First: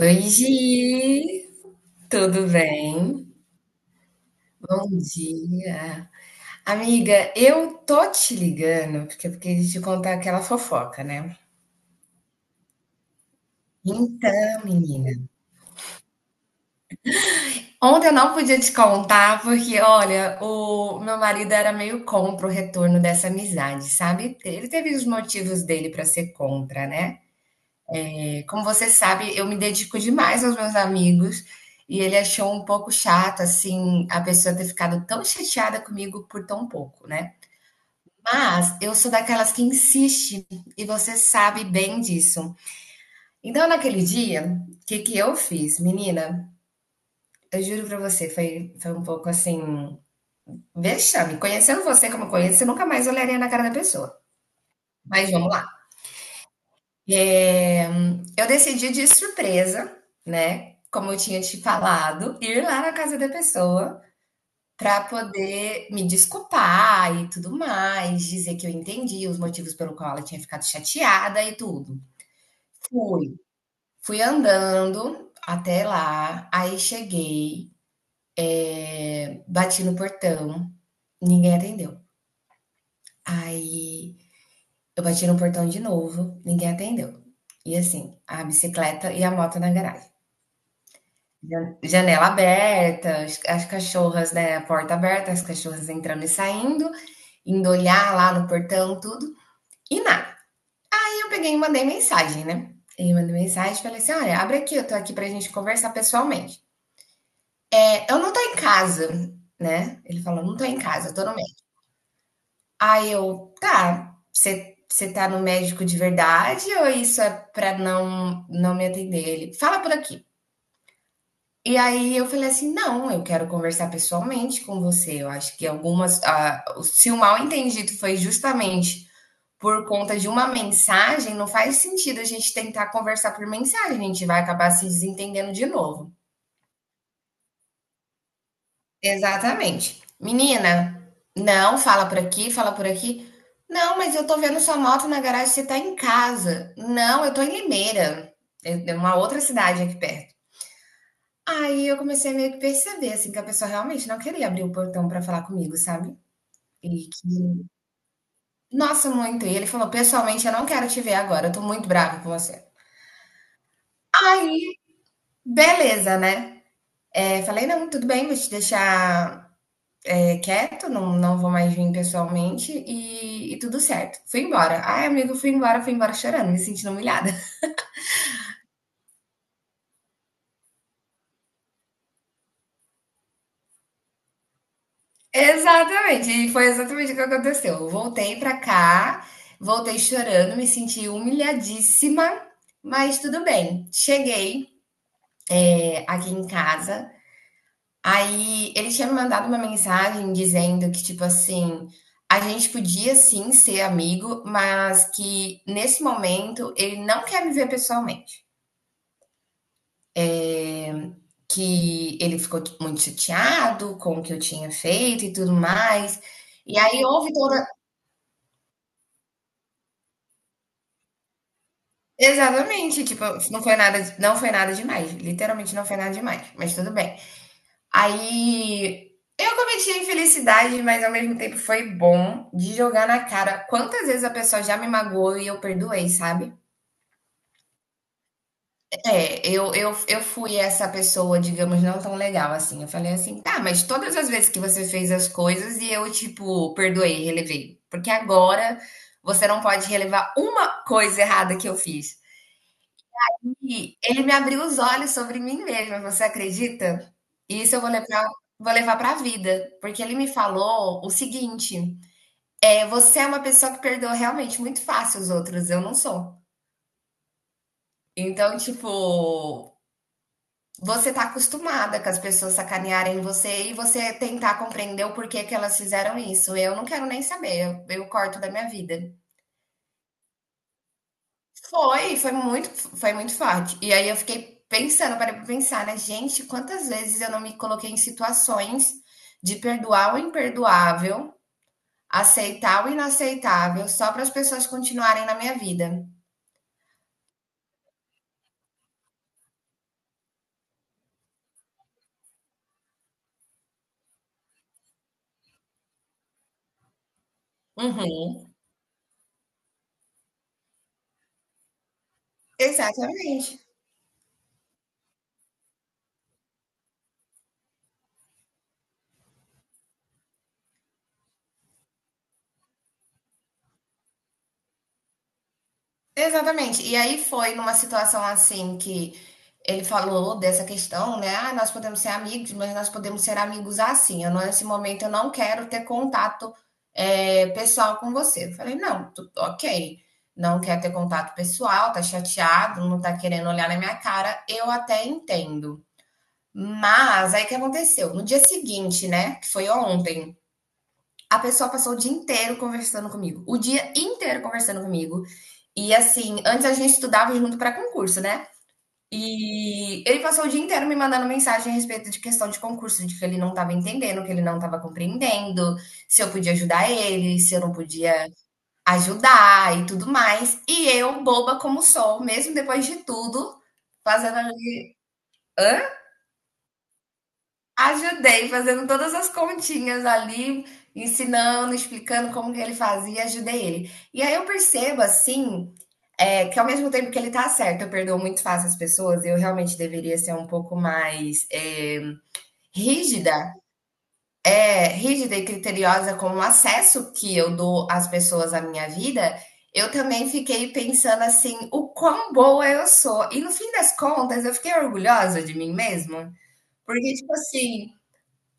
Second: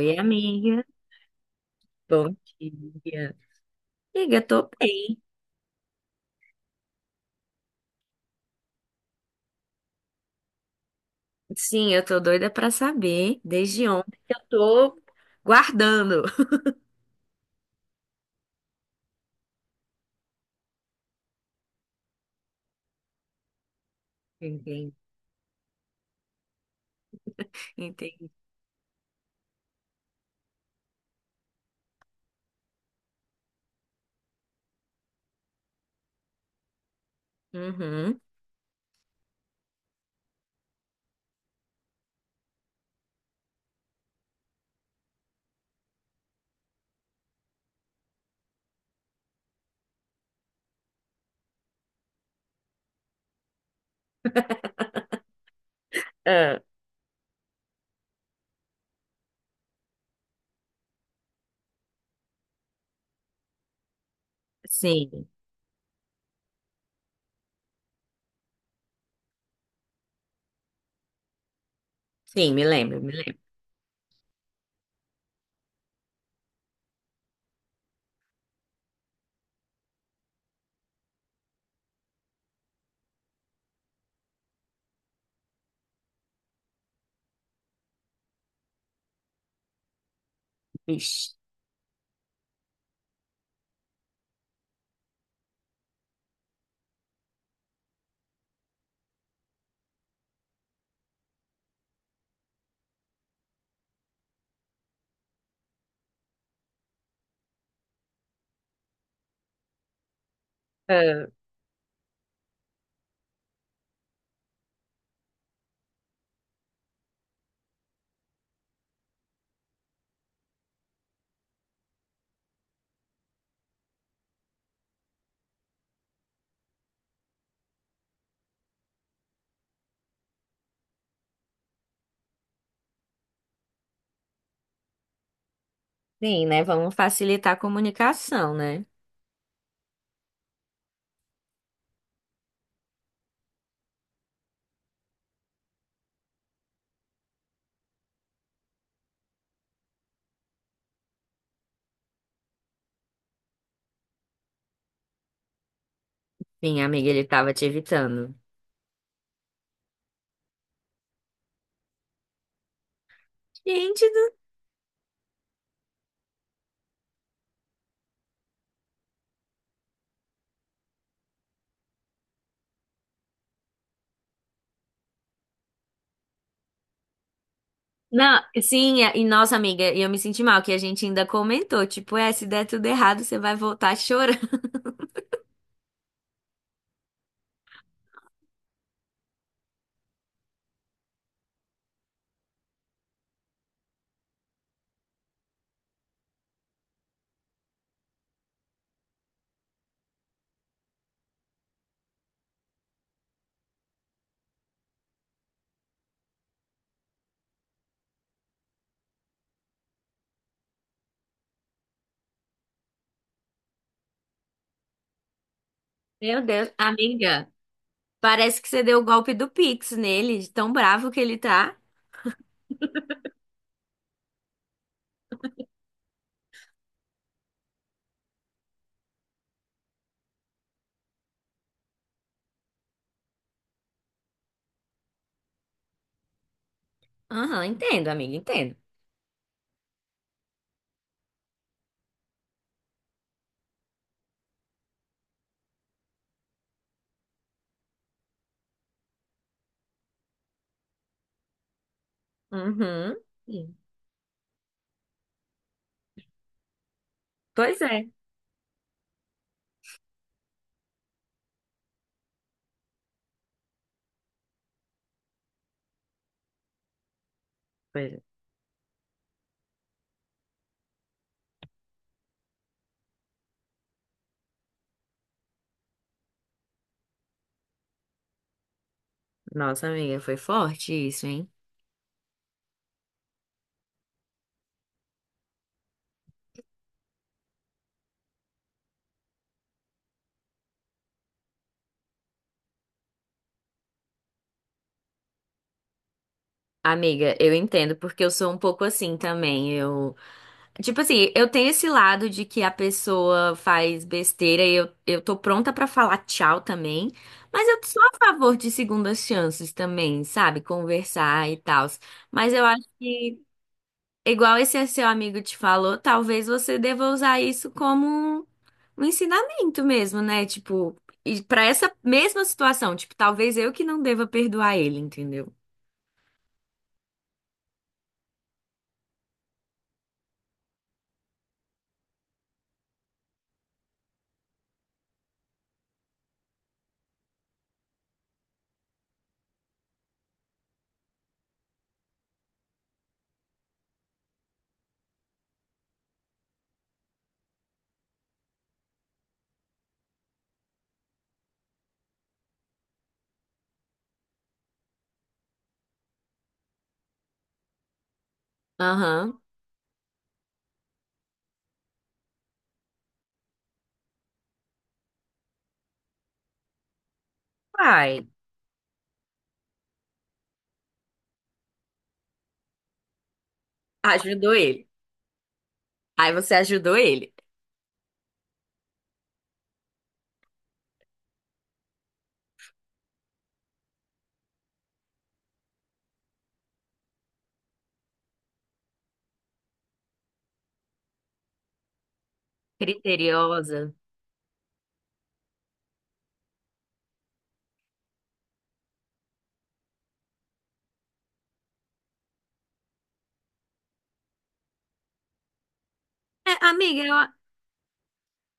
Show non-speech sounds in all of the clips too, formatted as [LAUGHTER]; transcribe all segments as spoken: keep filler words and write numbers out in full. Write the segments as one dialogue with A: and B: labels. A: Oi,
B: amiga.
A: Gi,
B: Bom
A: tudo bem?
B: dia. Amiga, eu tô
A: Bom
B: bem.
A: dia. Amiga, eu tô te ligando porque eu queria te contar aquela fofoca, né?
B: Sim, eu tô doida pra saber desde ontem que eu
A: Então,
B: tô
A: menina,
B: guardando. [LAUGHS]
A: ontem eu não podia te contar porque, olha, o meu marido era meio contra o retorno dessa amizade, sabe? Ele
B: Entendi,
A: teve os motivos dele pra ser contra, né?
B: entendi.
A: Como você sabe, eu me dedico demais aos meus amigos e ele achou um pouco chato, assim, a pessoa ter ficado tão chateada comigo por tão pouco, né?
B: Uhum.
A: Mas eu sou daquelas que insiste, e você sabe bem disso. Então, naquele dia, o que que eu fiz? Menina, eu juro pra você, foi, foi um pouco assim, vexame. Conhecendo você como eu conheço, eu nunca mais olharia na cara da pessoa.
B: [LAUGHS]
A: Mas vamos lá.
B: Ah,
A: É, eu decidi de surpresa, né? Como eu tinha te falado, ir lá na casa da pessoa pra
B: sim,
A: poder me desculpar e tudo mais, dizer que eu entendi os motivos pelo qual ela tinha ficado chateada e tudo.
B: sim, me lembro, me
A: Fui.
B: lembro.
A: Fui andando até lá, aí cheguei, bati no portão, ninguém atendeu. Aí eu bati no portão de novo, ninguém atendeu. E assim, a bicicleta e a moto na garagem.
B: Ixi.
A: Jan- Janela aberta, as, as cachorras, né? A porta aberta, as cachorras entrando e saindo, indo olhar lá no portão, tudo, e nada. Aí eu peguei e mandei mensagem, né? Eu mandei mensagem e falei assim: olha, abre aqui, eu tô aqui pra gente conversar pessoalmente. Eu não tô em casa, né. Ele falou: "Não tô em casa, tô
B: Ah,
A: no médico". Aí eu: "Tá, você você tá no médico de verdade ou isso é pra não não me atender?" Ele: "Fala por aqui". E aí eu falei assim: "Não, eu quero conversar pessoalmente com você, eu acho que algumas ah, se o mal entendido foi justamente por conta de uma mensagem, não faz sentido a gente tentar conversar por mensagem, a gente vai acabar se desentendendo de novo".
B: sim, né? Vamos facilitar a comunicação, né?
A: Exatamente. Menina, não, fala por aqui, fala por aqui. Não, mas eu tô vendo sua moto na garagem, você tá em casa. Não, eu tô em Limeira, é é uma outra cidade aqui perto. Aí eu comecei a meio que perceber, assim, que a pessoa realmente não queria abrir o portão pra falar comigo, sabe?
B: Sim, amiga,
A: E
B: ele tava te
A: que,
B: evitando.
A: nossa, muito. E ele falou: pessoalmente, eu não quero te ver agora, eu tô muito bravo com você.
B: Gente do...
A: Aí, beleza, né? É, falei: não, tudo bem, vou te deixar é, quieto, não, não vou mais vir pessoalmente e, e tudo certo. Fui embora. Ai, amigo, fui embora, fui embora chorando, me sentindo humilhada. [LAUGHS]
B: Não, sim, e nossa amiga, e eu me senti mal, que a gente ainda comentou, tipo, é, se der tudo errado, você vai voltar chorando.
A: Exatamente, e foi exatamente o que aconteceu. Voltei pra cá, voltei chorando, me senti humilhadíssima, mas tudo bem. Cheguei é, aqui em casa, aí ele tinha me mandado uma mensagem dizendo que, tipo assim, a gente podia sim ser amigo, mas que nesse momento ele não quer me ver pessoalmente. Que ele ficou tipo, muito chateado com o que eu tinha feito e tudo
B: [LAUGHS]
A: mais.
B: Meu Deus,
A: E aí houve
B: amiga.
A: toda
B: Parece que você deu o golpe do Pix nele, de tão bravo que ele tá.
A: exatamente, tipo, não foi nada não foi nada demais, literalmente não foi nada demais, mas tudo bem. Aí eu cometi a infelicidade, mas ao mesmo tempo foi bom de jogar na cara quantas vezes a pessoa já me magoou e eu perdoei, sabe?
B: Aham, entendo, amiga, entendo.
A: É, eu, eu, eu fui essa pessoa, digamos, não tão legal assim. Eu falei assim, tá, mas todas as vezes que você fez as coisas e eu, tipo, perdoei, relevei. Porque agora você não pode relevar uma coisa errada que eu fiz.
B: Uhum. Sim.
A: E ele me abriu os olhos sobre mim mesma, você acredita? E isso
B: Pois
A: eu vou
B: é.
A: levar, vou levar para a vida. Porque ele me falou o seguinte: é, você é uma pessoa que perdoa realmente muito fácil os outros, eu não sou.
B: Pois é.
A: Então, tipo. Você tá acostumada com as pessoas sacanearem você e você tentar compreender o porquê que elas fizeram isso. Eu não quero nem saber, eu, eu corto da minha vida.
B: Nossa, amiga, foi forte isso, hein?
A: Foi, foi muito, Foi muito forte. E aí eu fiquei pensando, parei pra pensar, né? Gente, quantas vezes eu não me coloquei em situações de perdoar o imperdoável, aceitar o inaceitável, só para as pessoas continuarem na minha vida.
B: Amiga, eu entendo, porque eu sou um pouco assim também. Eu, tipo assim, eu tenho esse lado de que a pessoa faz besteira e eu, eu tô pronta pra falar tchau também, mas eu sou a
A: Uhum.
B: favor de segundas chances também, sabe? Conversar e tal. Mas eu acho que.
A: Exatamente.
B: Igual esse é seu amigo te falou, talvez você deva usar isso como um ensinamento mesmo, né? Tipo, e para essa mesma situação, tipo, talvez eu que não deva perdoar ele, entendeu?
A: Exatamente. E aí foi numa situação assim que ele falou dessa questão, né? Ah, nós podemos ser amigos, mas nós podemos ser amigos assim. Eu, não- nesse momento eu não quero ter contato é, pessoal com você. Eu falei, não, tu- ok. Não quer ter contato pessoal, tá chateado, não tá querendo olhar na minha cara, eu até entendo. Mas aí o que aconteceu? No dia seguinte, né? Que foi ontem, a pessoa passou o dia inteiro conversando comigo. O dia inteiro conversando comigo e assim, antes a gente estudava junto para concurso, né?
B: Aham.
A: E ele passou o dia inteiro me mandando mensagem a respeito de questão de concurso, de que ele não estava entendendo, que ele não estava compreendendo, se eu podia ajudar ele, se eu não podia
B: Ai,
A: ajudar e tudo mais. E eu, boba como sou, mesmo depois de tudo, fazendo
B: ajudou ele.
A: ali.
B: Aí você ajudou ele.
A: Ajudei fazendo todas as continhas ali, ensinando, explicando como que ele fazia, ajudei ele. E aí eu percebo assim, eh, que ao mesmo tempo que ele tá certo, eu perdoo muito fácil as pessoas, eu realmente deveria ser um pouco mais, eh, rígida
B: Criteriosa.
A: é, rígida e criteriosa com o acesso que eu dou às pessoas à minha vida, eu também fiquei pensando assim, o quão boa eu sou. E no fim das contas, eu fiquei orgulhosa de mim mesma,
B: É, amiga,
A: porque
B: eu,
A: tipo assim.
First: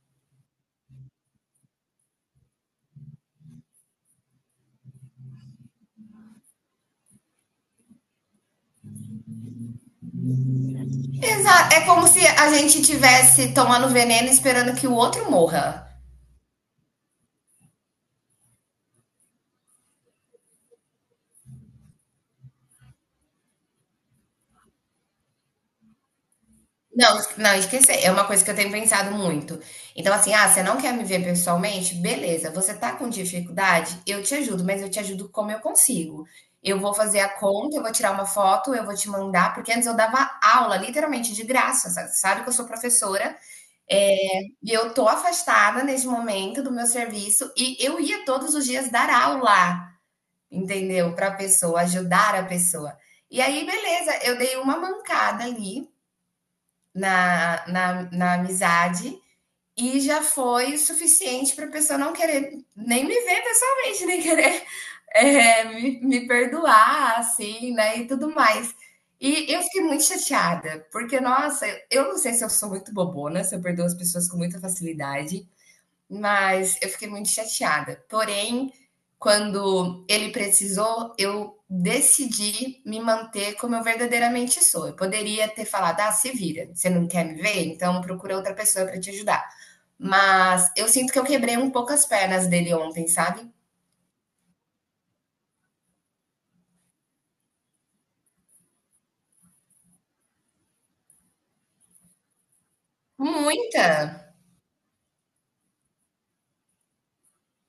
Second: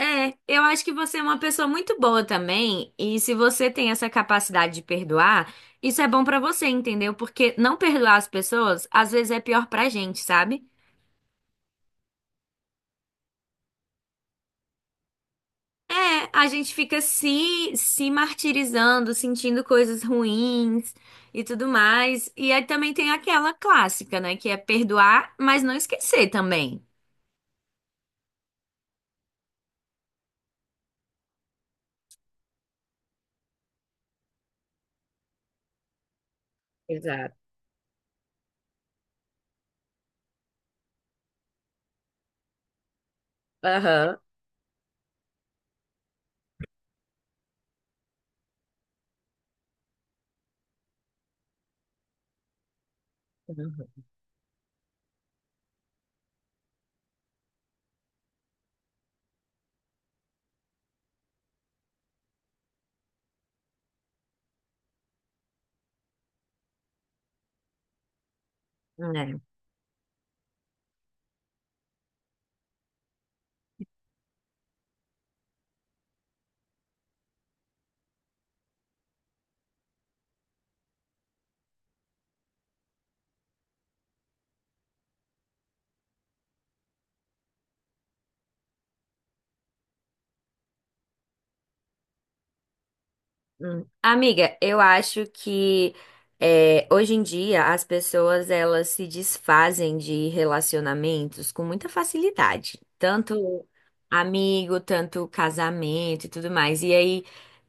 B: é, eu acho que você é uma pessoa muito boa também, e se você tem essa capacidade de perdoar, isso é bom pra você, entendeu? Porque não perdoar as pessoas, às vezes é pior pra gente, sabe?
A: Exato. É como se a gente tivesse tomando veneno esperando que o outro morra.
B: É, a gente fica se, se martirizando, sentindo coisas ruins e tudo mais. E aí também tem aquela clássica, né? Que é perdoar, mas não esquecer também.
A: Não, não esquecer. É uma coisa que eu tenho pensado muito. Então, assim, ah, você não quer me ver pessoalmente? Beleza. Você tá com dificuldade? Eu te ajudo, mas eu te ajudo como eu consigo. Eu vou fazer a
B: Exato.
A: conta, eu vou tirar uma foto, eu vou te mandar, porque antes eu dava aula, literalmente, de graça. Sabe, sabe que eu sou professora,
B: Aham.
A: é, e eu tô afastada nesse momento do meu serviço, e eu ia todos os dias dar aula. Entendeu? Para a pessoa, ajudar a pessoa. E aí,
B: Uhum.
A: beleza, eu dei uma mancada ali na, na, na amizade e já foi o suficiente para a pessoa não querer nem me ver pessoalmente, nem querer [LAUGHS] é, me, me perdoar, assim, né? E tudo mais.
B: É.
A: E eu fiquei muito chateada, porque, nossa, eu não sei se eu sou muito bobona, se eu perdoo as pessoas com muita facilidade, mas eu fiquei muito chateada. Porém, quando ele precisou, eu decidi me manter como eu verdadeiramente sou. Eu poderia ter falado: ah, se vira, você não quer me ver? Então procura outra pessoa para te ajudar. Mas eu sinto que eu quebrei um pouco as pernas dele ontem, sabe?
B: Hum. Amiga, eu acho que é, hoje em dia as pessoas elas se desfazem de relacionamentos com muita facilidade, tanto
A: Muita!
B: amigo, tanto casamento e tudo mais. E aí.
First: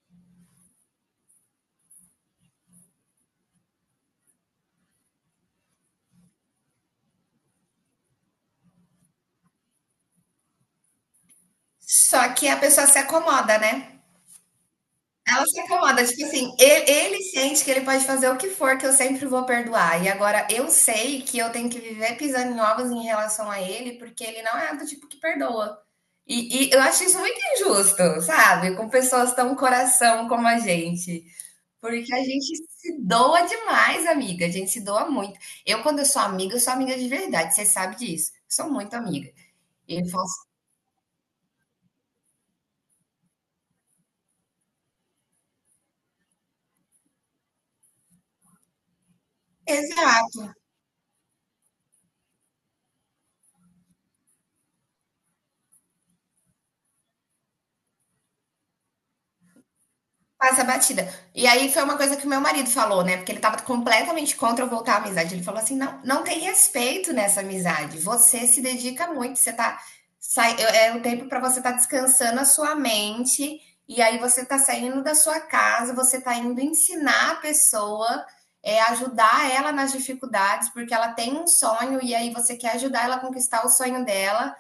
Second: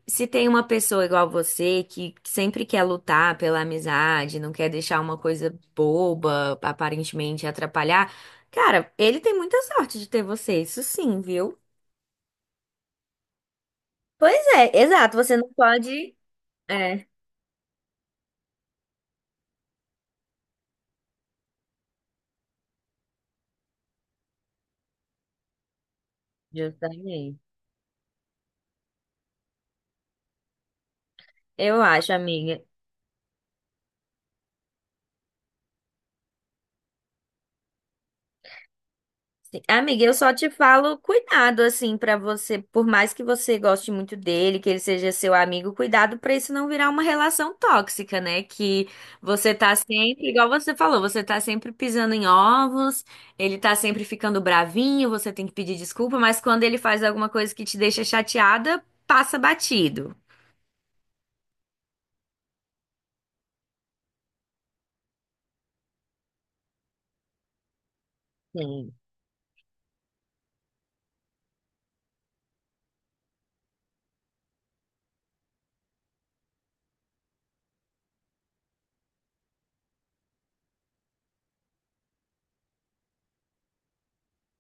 B: Se tem uma pessoa igual você que sempre quer lutar pela amizade, não quer deixar uma coisa boba, aparentemente atrapalhar, cara, ele tem muita sorte de ter você, isso sim, viu?
A: Só que a pessoa se acomoda, né?
B: Pois é, exato, você
A: Ela
B: não
A: se acomoda,
B: pode.
A: tipo assim, ele,
B: É,
A: ele sente que ele pode fazer o que for, que eu sempre vou perdoar. E agora eu sei que eu tenho que viver pisando em ovos em relação a ele, porque ele não é do tipo que perdoa. E, e eu acho isso
B: justamente.
A: muito injusto, sabe? Com pessoas tão coração como a gente.
B: Eu
A: Porque
B: acho,
A: a gente
B: amiga.
A: se doa demais, amiga. A gente se doa muito. Eu, quando eu sou amiga, eu sou amiga de verdade. Você sabe disso. Eu sou muito amiga.
B: Amiga,
A: Eu
B: eu só
A: faço.
B: te falo cuidado assim pra você, por mais que você goste muito dele, que ele seja seu amigo, cuidado pra isso não virar uma relação tóxica, né? Que você tá sempre, igual
A: Exato.
B: você falou, você tá sempre pisando em ovos, ele tá sempre ficando bravinho, você tem que pedir desculpa, mas quando ele faz alguma coisa que te deixa chateada, passa batido.
A: Passa batida. E aí foi uma coisa que o meu marido falou, né? Porque ele tava completamente contra eu voltar à amizade. Ele falou assim: não, não tem respeito nessa amizade. Você se
B: Sim.
A: dedica muito, você tá. Sai, é um tempo para você estar tá descansando a sua mente, e aí você tá saindo da sua casa, você tá indo ensinar a pessoa, é, ajudar ela nas dificuldades, porque ela tem um sonho, e aí você quer ajudar ela a conquistar o sonho dela.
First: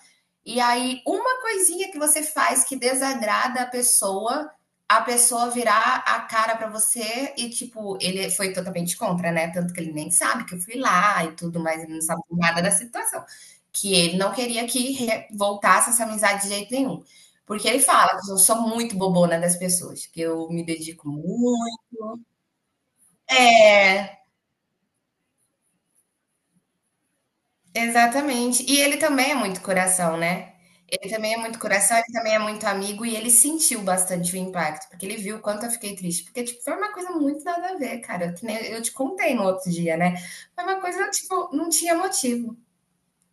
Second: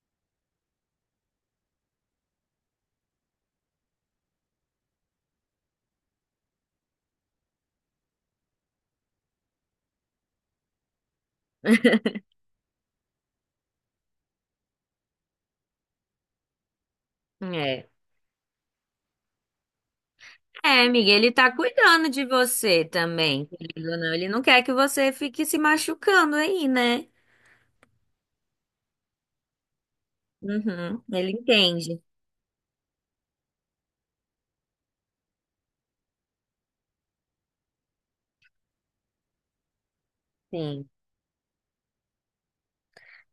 A: E aí, uma coisinha que você faz que desagrada a pessoa, a pessoa virar a cara pra você e, tipo, ele foi totalmente contra, né? Tanto que ele nem sabe que eu fui lá e tudo, mas ele não sabe nada da situação. Que ele não queria que re- voltasse essa amizade de jeito nenhum. Porque ele
B: É.
A: fala que eu sou muito bobona das pessoas, que eu me
B: É,
A: dedico
B: amiga, ele tá
A: muito.
B: cuidando de você também, querido, ou não?
A: É.
B: Ele não quer que você fique se machucando aí, né?
A: Exatamente. E ele também é muito coração, né.
B: Uhum,
A: Ele
B: ele
A: também é muito coração,
B: entende.
A: ele também é muito amigo e ele sentiu bastante o impacto, porque ele viu o quanto eu fiquei triste, porque, tipo, foi uma coisa muito nada a ver, cara, que nem eu te contei no outro dia, né, foi uma
B: Sim.
A: coisa, tipo, não tinha motivo.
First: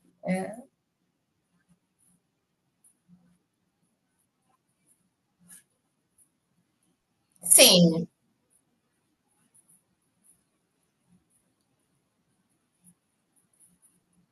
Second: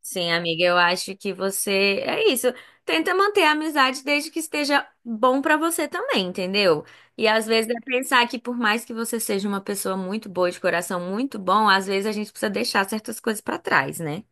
B: Sim, amiga, eu acho que você é isso. Tenta manter a amizade desde que esteja bom pra você também, entendeu? E às vezes é
A: Sim.
B: pensar que por mais que você seja uma pessoa muito boa, de coração muito bom, às vezes a gente precisa deixar certas coisas pra trás, né?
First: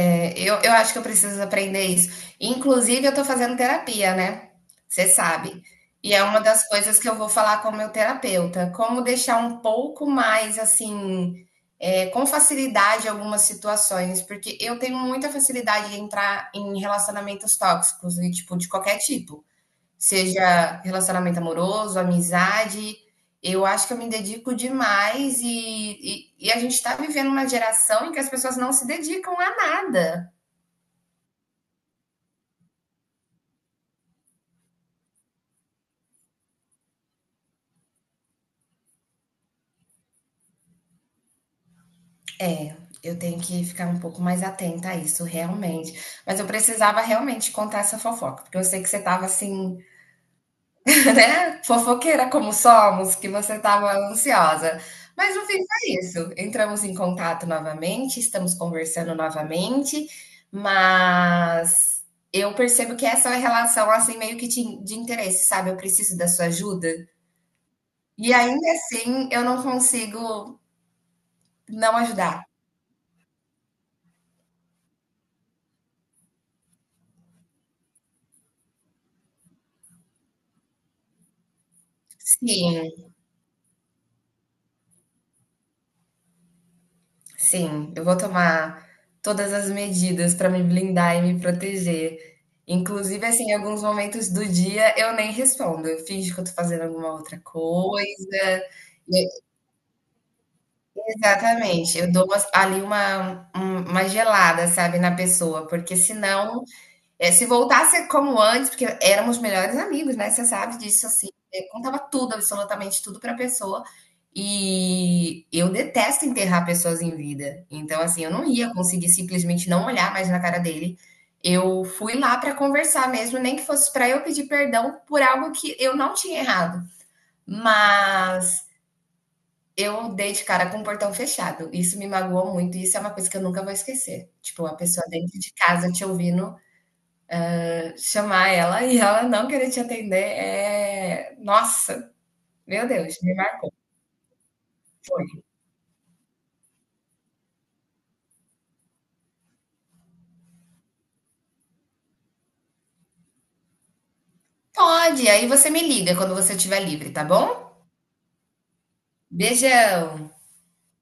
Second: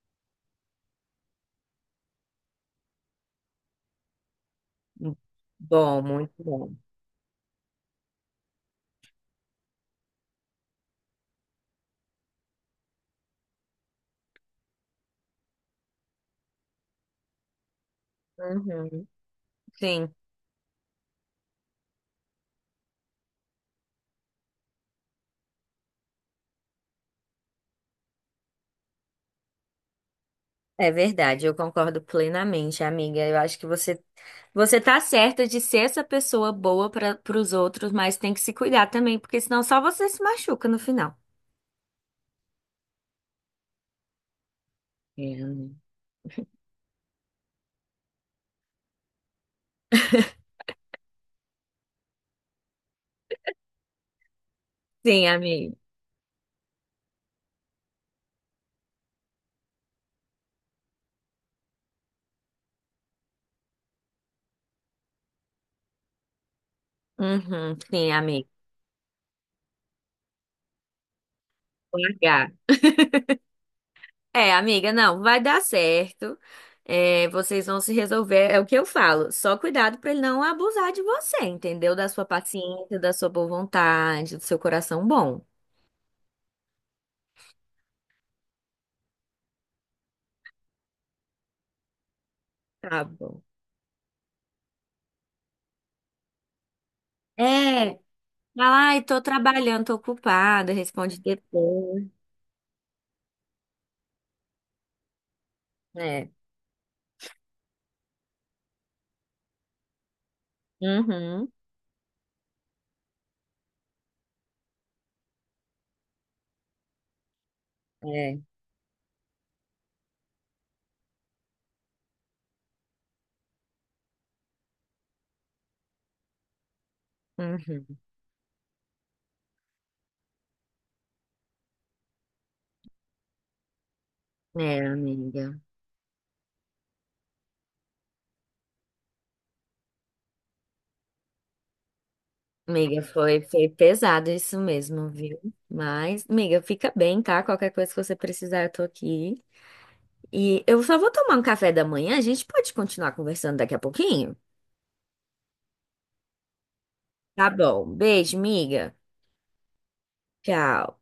A: É, Eu, eu acho que eu preciso aprender isso. Inclusive, eu tô fazendo terapia, né? Você
B: Hum,
A: sabe.
B: bom,
A: E é uma
B: muito
A: das
B: bom.
A: coisas que eu vou falar com o meu terapeuta. Como deixar um pouco mais, assim, é, com facilidade algumas situações. Porque eu tenho muita facilidade de entrar em relacionamentos tóxicos, e, tipo, de qualquer
B: Uhum.
A: tipo.
B: Sim.
A: Seja relacionamento amoroso, amizade. Eu acho que eu me dedico demais e, e, e a gente está vivendo uma geração em que as pessoas não se dedicam a nada.
B: É verdade, eu concordo plenamente, amiga. Eu acho que você você tá certa de ser essa pessoa boa para os outros, mas tem que se cuidar também, porque senão só você se machuca no final.
A: É, eu tenho que ficar um pouco mais atenta a isso,
B: É, né?
A: realmente. Mas eu precisava realmente contar essa fofoca, porque eu sei que você estava assim, [LAUGHS] né, fofoqueira como somos, que você estava ansiosa.
B: Sim,
A: Mas no fim
B: amiga.
A: foi isso. Entramos em contato novamente, estamos conversando novamente, mas eu percebo que essa é uma relação assim meio que de de interesse, sabe? Eu preciso da sua ajuda.
B: Uhum, sim,
A: E
B: amiga.
A: ainda assim eu não consigo não
B: Com
A: ajudar.
B: H. É, amiga, não, vai dar certo. É, vocês vão se resolver. É o que eu falo. Só cuidado para ele não abusar de você, entendeu? Da sua
A: Sim.
B: paciência, da sua boa vontade, do seu coração bom.
A: Sim, eu vou tomar todas as medidas para me blindar e me proteger.
B: Tá
A: Inclusive,
B: bom.
A: assim, em alguns momentos do dia eu nem respondo, eu finjo que eu tô fazendo alguma outra
B: É.
A: coisa.
B: Fala, ai, tô
A: E
B: trabalhando, tô ocupada, responde
A: exatamente,
B: depois.
A: eu dou umas ali uma um uma gelada, sabe, na pessoa, porque
B: É.
A: senão é, se voltasse como antes, porque éramos melhores amigos, né? Você sabe disso, assim.
B: Uhum.
A: Eu contava tudo, absolutamente tudo pra pessoa. E eu detesto enterrar pessoas em vida. Então, assim, eu
B: É.
A: não ia conseguir simplesmente não olhar mais na cara dele. Eu fui lá pra conversar mesmo, nem que fosse pra eu pedir perdão por algo que eu não tinha errado.
B: Uhum.
A: Mas eu dei de cara com o portão fechado. Isso me magoou muito. e Isso é uma coisa que eu nunca vou esquecer. Tipo, a
B: É,
A: pessoa dentro de
B: amiga.
A: casa te ouvindo chamar ela e ela não querer te atender é. Nossa, meu
B: Amiga,
A: Deus, me
B: foi,
A: marca.
B: foi pesado isso mesmo, viu? Mas, amiga, fica bem, tá? Qualquer coisa que você precisar, eu tô aqui. E eu só vou tomar um café da manhã, a gente pode continuar conversando daqui a pouquinho?
A: Pode, aí você me liga quando você estiver livre, tá
B: Tá
A: bom?
B: bom. Beijo, amiga.
A: Beijão!
B: Tchau.